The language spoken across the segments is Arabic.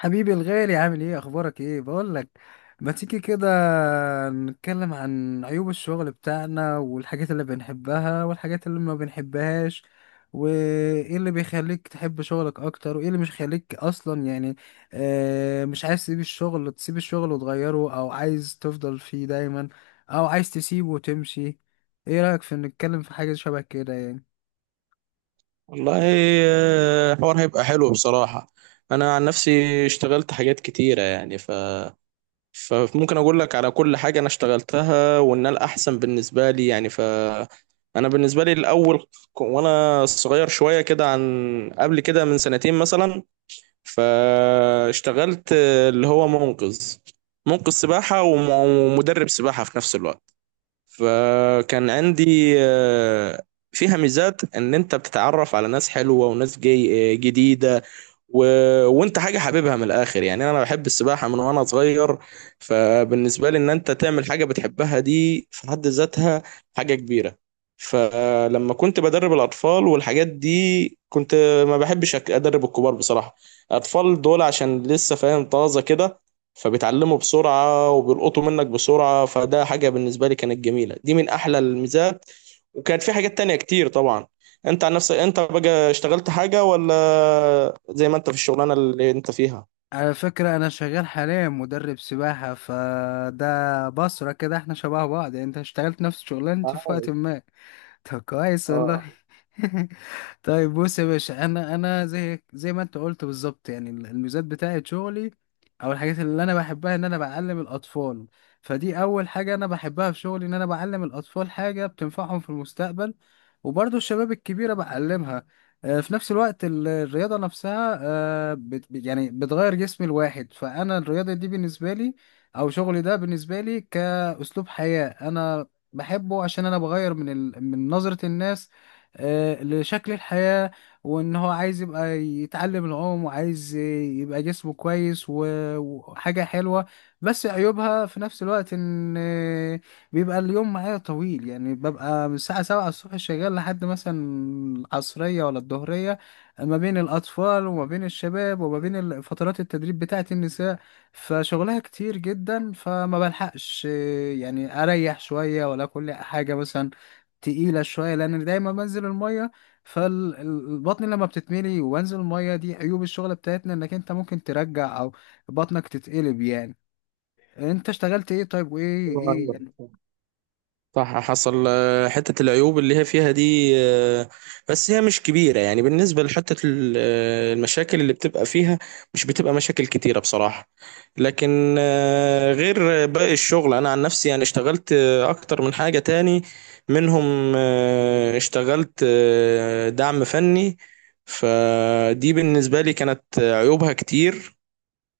حبيبي الغالي، عامل ايه؟ اخبارك ايه؟ بقول لك، ما تيجي كده نتكلم عن عيوب الشغل بتاعنا والحاجات اللي بنحبها والحاجات اللي ما بنحبهاش، وايه اللي بيخليك تحب شغلك اكتر وايه اللي مش خليك اصلا، يعني مش عايز تسيب الشغل؟ تسيب الشغل وتغيره او عايز تفضل فيه دايما او عايز تسيبه وتمشي؟ ايه رأيك في نتكلم في حاجة شبه كده يعني؟ والله، الحوار هيبقى حلو بصراحة. أنا عن نفسي اشتغلت حاجات كتيرة يعني فممكن أقول لك على كل حاجة أنا اشتغلتها وإن الأحسن بالنسبة لي يعني ف، أنا بالنسبة لي الأول وأنا صغير شوية كده عن قبل كده من سنتين مثلا، فاشتغلت اللي هو منقذ، سباحة ومدرب سباحة في نفس الوقت. فكان عندي، فيها ميزات ان انت بتتعرف على ناس حلوة وناس جاي جديدة و... وانت حاجه حاببها من الاخر، يعني انا بحب السباحه من وانا صغير. فبالنسبه لي ان انت تعمل حاجه بتحبها دي في حد ذاتها حاجه كبيره. فلما كنت بدرب الاطفال والحاجات دي كنت ما بحبش ادرب الكبار بصراحه. الاطفال دول عشان لسه فاهم طازه كده، فبيتعلموا بسرعه وبيلقطوا منك بسرعه، فده حاجه بالنسبه لي كانت جميله، دي من احلى الميزات. وكانت في حاجات تانية كتير طبعا. انت عن نفسك انت بقى اشتغلت حاجة ولا زي ما انت في الشغلانة اللي انت فيها على فكرة أنا شغال حاليا مدرب سباحة، فده بصرة كده احنا شبه بعض، يعني انت اشتغلت نفس شغلانتي في وقت عايش؟ ما. طب كويس والله. اه. طيب بص يا باشا، انا زي ما انت قلت بالظبط، يعني الميزات بتاعت شغلي او الحاجات اللي انا بحبها ان انا بعلم الاطفال. فدي اول حاجه انا بحبها في شغلي، ان انا بعلم الاطفال حاجه بتنفعهم في المستقبل. وبرضه الشباب الكبيره بعلمها. في نفس الوقت الرياضه نفسها، يعني بتغير جسم الواحد. فانا الرياضه دي بالنسبه لي او شغلي ده بالنسبه لي كاسلوب حياه، انا بحبه عشان انا بغير من من نظرة الناس، لشكل الحياة. وان هو عايز يبقى يتعلم العوم وعايز يبقى جسمه كويس وحاجة حلوة. بس عيوبها في نفس الوقت ان بيبقى اليوم معايا طويل، يعني ببقى من الساعة سبعة الصبح شغال لحد مثلا العصرية ولا الظهرية، ما بين الأطفال وما بين الشباب وما بين فترات التدريب بتاعة النساء. فشغلها كتير جدا، فما بلحقش يعني اريح شويه ولا كل حاجه. مثلا تقيله شويه لان دايما بنزل الميه، فالبطن لما بتتملي وانزل الميه، دي عيوب الشغل بتاعتنا، انك انت ممكن ترجع او بطنك تتقلب يعني. انت اشتغلت ايه طيب؟ وايه ايوه ايه ايوه، يعني؟ صح حصل، حتة العيوب اللي هي فيها دي، بس هي مش كبيرة يعني. بالنسبة لحتة المشاكل اللي بتبقى فيها، مش بتبقى مشاكل كتيرة بصراحة. لكن، غير باقي الشغل أنا عن نفسي يعني اشتغلت، أكتر من حاجة تاني. منهم، اشتغلت دعم فني. فدي بالنسبة لي كانت عيوبها كتير.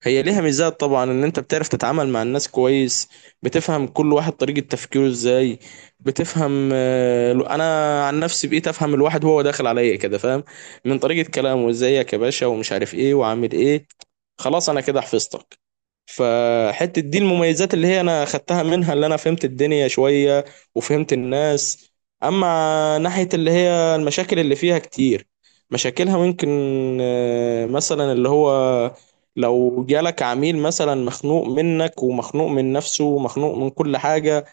هي ليها ميزات طبعا، ان انت بتعرف تتعامل مع الناس كويس، بتفهم كل واحد طريقة تفكيره ازاي. بتفهم، انا عن نفسي بقيت افهم الواحد وهو داخل عليا كده، فاهم؟ من طريقة كلامه، ازيك يا باشا ومش عارف ايه وعامل ايه، خلاص انا كده حفظتك. فحتة دي المميزات اللي هي انا خدتها منها، اللي انا فهمت الدنيا شوية وفهمت الناس. اما ناحية اللي هي المشاكل اللي فيها كتير، مشاكلها ممكن، مثلا اللي هو لو جالك عميل مثلا مخنوق منك ومخنوق من نفسه ومخنوق من كل حاجة،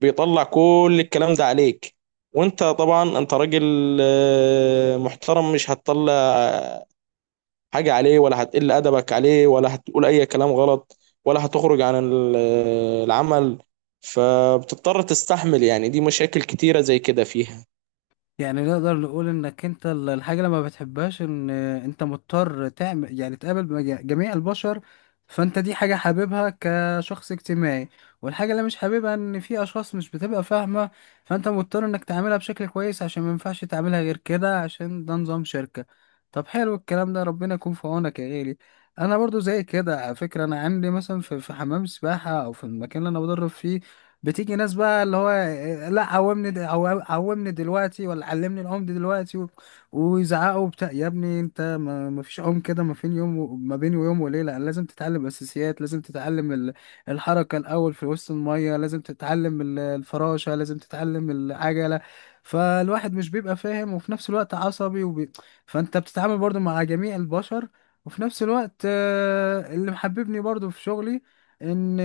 بيطلع كل الكلام ده عليك. وانت طبعا انت راجل محترم، مش هتطلع، حاجة عليه ولا هتقل أدبك عليه ولا هتقول أي كلام غلط، ولا هتخرج عن العمل. فبتضطر تستحمل، يعني دي مشاكل كتيرة زي كده فيها. يعني نقدر نقول انك انت الحاجة اللي ما بتحبهاش ان انت مضطر تعمل، يعني تقابل جميع البشر. فانت دي حاجة حاببها كشخص اجتماعي، والحاجة اللي مش حاببها ان في اشخاص مش بتبقى فاهمة، فانت مضطر انك تعملها بشكل كويس عشان ما ينفعش تعملها غير كده، عشان ده نظام شركة. طب حلو الكلام ده، ربنا يكون في عونك يا غالي. انا برضو زي كده على فكرة. انا عندي مثلا في حمام سباحة او في المكان اللي انا بدرب فيه، بتيجي ناس بقى اللي هو إيه، لا قومني قومني دلوقتي، ولا علمني العوم دي دلوقتي، ويزعقوا بتاع، يا ابني انت ما فيش عوم كده، ما فين يوم ما بين يوم وليله لازم تتعلم اساسيات، لازم تتعلم الحركه الاول في وسط الميه، لازم تتعلم الفراشه، لازم تتعلم العجله. فالواحد مش بيبقى فاهم وفي نفس الوقت عصبي فانت بتتعامل برضو مع جميع البشر. وفي نفس الوقت اللي محببني برضو في شغلي ان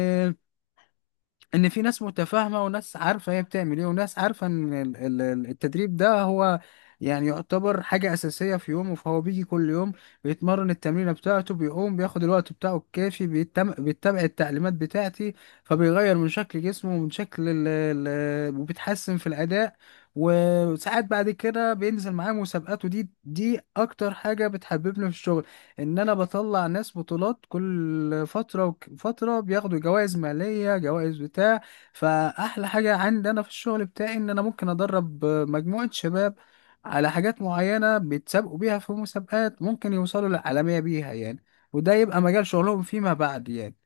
في ناس متفاهمه، وناس عارفه هي بتعمل ايه، وناس عارفه ان التدريب ده هو يعني يعتبر حاجه اساسيه في يومه، فهو بيجي كل يوم بيتمرن التمرينه بتاعته، بيقوم بياخد الوقت بتاعه الكافي، بيتبع التعليمات بتاعتي، فبيغير من شكل جسمه ومن شكل وبيتحسن في الاداء. وساعات بعد كده بينزل معاه مسابقات، ودي اكتر حاجه بتحببني في الشغل، ان انا بطلع ناس بطولات كل فتره فتره بياخدوا جوائز ماليه، جوائز بتاع. فاحلى حاجه عندي انا في الشغل بتاعي ان انا ممكن ادرب مجموعه شباب على حاجات معينه بيتسابقوا بيها في مسابقات، ممكن يوصلوا للعالميه بيها يعني، وده يبقى مجال شغلهم فيما بعد يعني.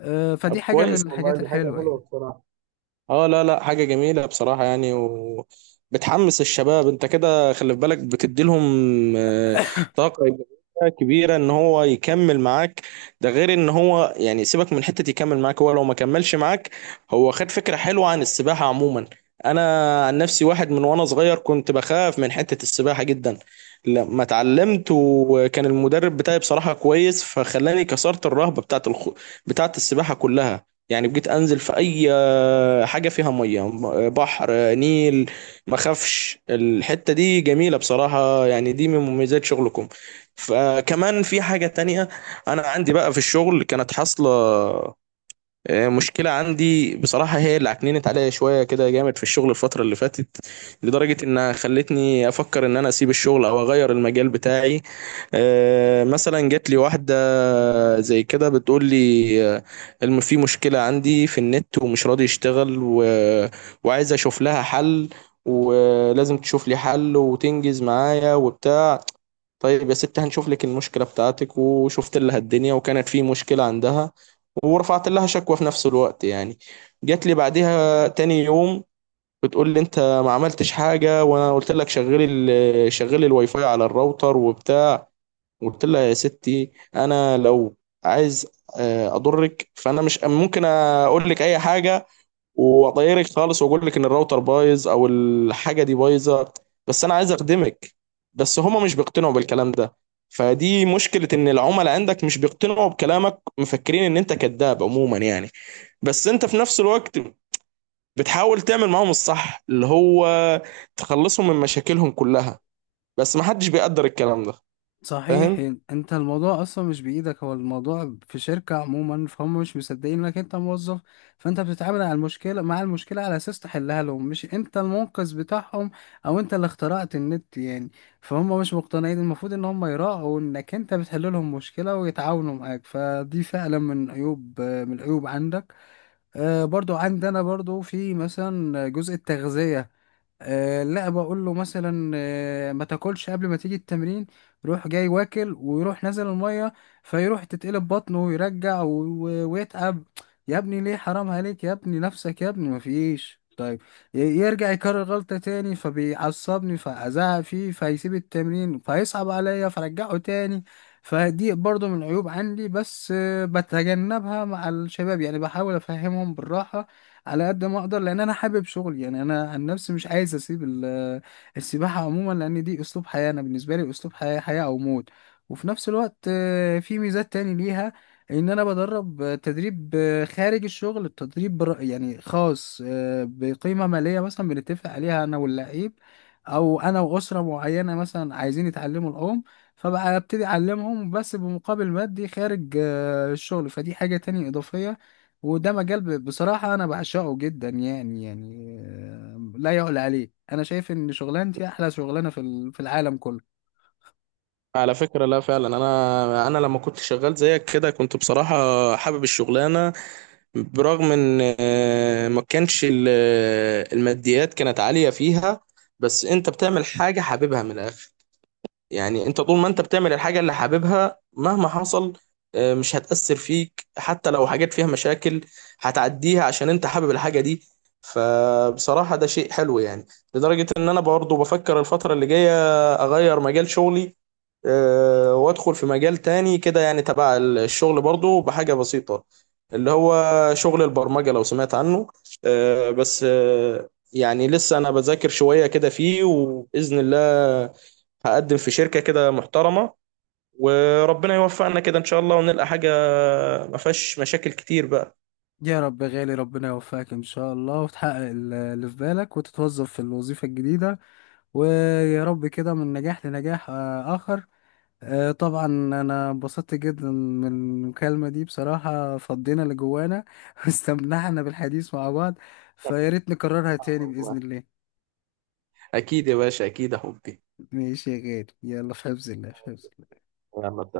أه، طب فدي حاجه من كويس والله، الحاجات دي حاجة الحلوه حلوة يعني. بصراحة. اه لا لا، حاجة جميلة بصراحة يعني، وبتحمس الشباب. انت كده خلي في بالك بتديلهم، آه، طاقة إيجابية كبيرة ان هو يكمل معاك. ده غير ان هو يعني سيبك من حتة يكمل معاك، هو لو ما كملش معاك هو خد فكرة حلوة عن السباحة عموما. انا عن نفسي واحد من وانا صغير كنت بخاف من حتة السباحة جدا. لما اتعلمت وكان المدرب بتاعي بصراحة كويس، فخلاني كسرت الرهبة بتاعت بتاعت السباحة كلها. يعني بقيت انزل في اي حاجه فيها ميه، بحر، نيل، ما اخافش. الحته دي جميله بصراحه يعني، دي من مميزات شغلكم. فكمان في حاجه تانية، انا عندي بقى في الشغل كانت حاصله، مشكله عندي بصراحه، هي اللي عكننت عليا شويه كده جامد في الشغل الفتره اللي فاتت، لدرجه انها خلتني افكر ان انا اسيب الشغل او اغير المجال بتاعي. مثلا جات لي واحدة زي كده بتقول لي، الم في مشكلة عندي في النت ومش راضي يشتغل وعايز اشوف لها حل، ولازم تشوف لي حل وتنجز معايا وبتاع. طيب يا ست هنشوف لك المشكلة بتاعتك. وشفت لها الدنيا وكانت في مشكلة عندها، ورفعت لها شكوى في نفس الوقت يعني. جات لي بعدها تاني يوم بتقول لي، انت ما عملتش حاجة، وانا قلت لك شغلي شغلي الواي فاي على الراوتر وبتاع. قلت لها، يا ستي انا لو عايز، اضرك فانا مش ممكن اقول لك اي حاجه واطيرك خالص واقول لك ان الراوتر بايظ او الحاجه دي بايظه، بس انا عايز اخدمك. بس هما مش بيقتنعوا بالكلام ده. فدي مشكله، ان العملاء عندك مش بيقتنعوا بكلامك، مفكرين ان انت كذاب عموما يعني. بس انت في نفس الوقت بتحاول تعمل معاهم الصح، اللي هو تخلصهم من مشاكلهم كلها، بس محدش بيقدر الكلام ده، صحيح. فاهم؟ انت الموضوع اصلا مش بايدك، هو الموضوع في شركة عموما، فهم مش مصدقين انك انت موظف. فانت بتتعامل على المشكلة، مع المشكلة على اساس تحلها لهم، مش انت المنقذ بتاعهم او انت اللي اخترعت النت يعني. فهم مش مقتنعين. المفروض ان هم يراعوا انك انت بتحل لهم مشكلة ويتعاونوا معاك. فدي فعلا من عيوب، من العيوب عندك. برضو عندنا برضو في مثلا جزء التغذية، لا بقول له مثلا ما تاكلش قبل ما تيجي التمرين، يروح جاي واكل ويروح نازل المية، فيروح تتقلب بطنه ويرجع ويتعب. يا ابني ليه؟ حرام عليك يا ابني، نفسك يا ابني، مفيش. طيب، يرجع يكرر غلطة تاني فبيعصبني، فأزعق فيه فيسيب التمرين، فيصعب عليا فرجعه تاني. فدي برضو من العيوب عندي. بس بتجنبها مع الشباب يعني، بحاول افهمهم بالراحه على قد ما اقدر، لان انا حابب شغلي يعني. انا عن نفسي مش عايز اسيب السباحه عموما، لان دي اسلوب حياه. انا بالنسبه لي اسلوب حياه، حياه او موت. وفي نفس الوقت في ميزات تاني ليها، ان انا بدرب تدريب خارج الشغل، التدريب يعني خاص بقيمه ماليه مثلا بنتفق عليها انا واللعيب، او انا واسره معينه مثلا عايزين يتعلموا العوم، فبقى ابتدي اعلمهم بس بمقابل مادي خارج الشغل. فدي حاجة تانية إضافية، وده مجال بصراحة أنا بعشقه جدا يعني. يعني لا يعلى عليه، أنا شايف إن شغلانتي أحلى شغلانة في في العالم كله. على فكرة لا فعلا، انا لما كنت شغال زيك كده كنت بصراحة حابب الشغلانة. برغم ان، ما كانش الماديات كانت عالية فيها، بس انت بتعمل حاجة حاببها من الاخر. يعني انت طول ما انت بتعمل الحاجة اللي حاببها مهما حصل، مش هتأثر فيك. حتى لو حاجات فيها مشاكل، هتعديها عشان انت حابب الحاجة دي. فبصراحة ده شيء حلو يعني. لدرجة ان انا برضه بفكر الفترة اللي جاية اغير مجال شغلي، وادخل في مجال تاني كده يعني تبع الشغل برضه، بحاجة بسيطة اللي هو شغل البرمجة لو سمعت عنه. آه، بس آه، يعني لسه انا بذاكر شوية كده فيه، وبإذن الله هقدم في شركة كده محترمة، وربنا يوفقنا كده إن شاء الله ونلقى حاجة ما فيهاش مشاكل كتير بقى. يا رب يا غالي، ربنا يوفقك إن شاء الله وتحقق اللي في بالك وتتوظف في الوظيفة الجديدة، ويا رب كده من نجاح لنجاح آخر. طبعا أنا انبسطت جدا من المكالمة دي بصراحة، فضينا اللي جوانا واستمتعنا بالحديث مع بعض، فيا ريت نكررها تاني آه بإذن والله، الله. اكيد يا باشا، اكيد يا حبي. ماشي يا غالي، يلا في حفظ الله، في حفظ يلا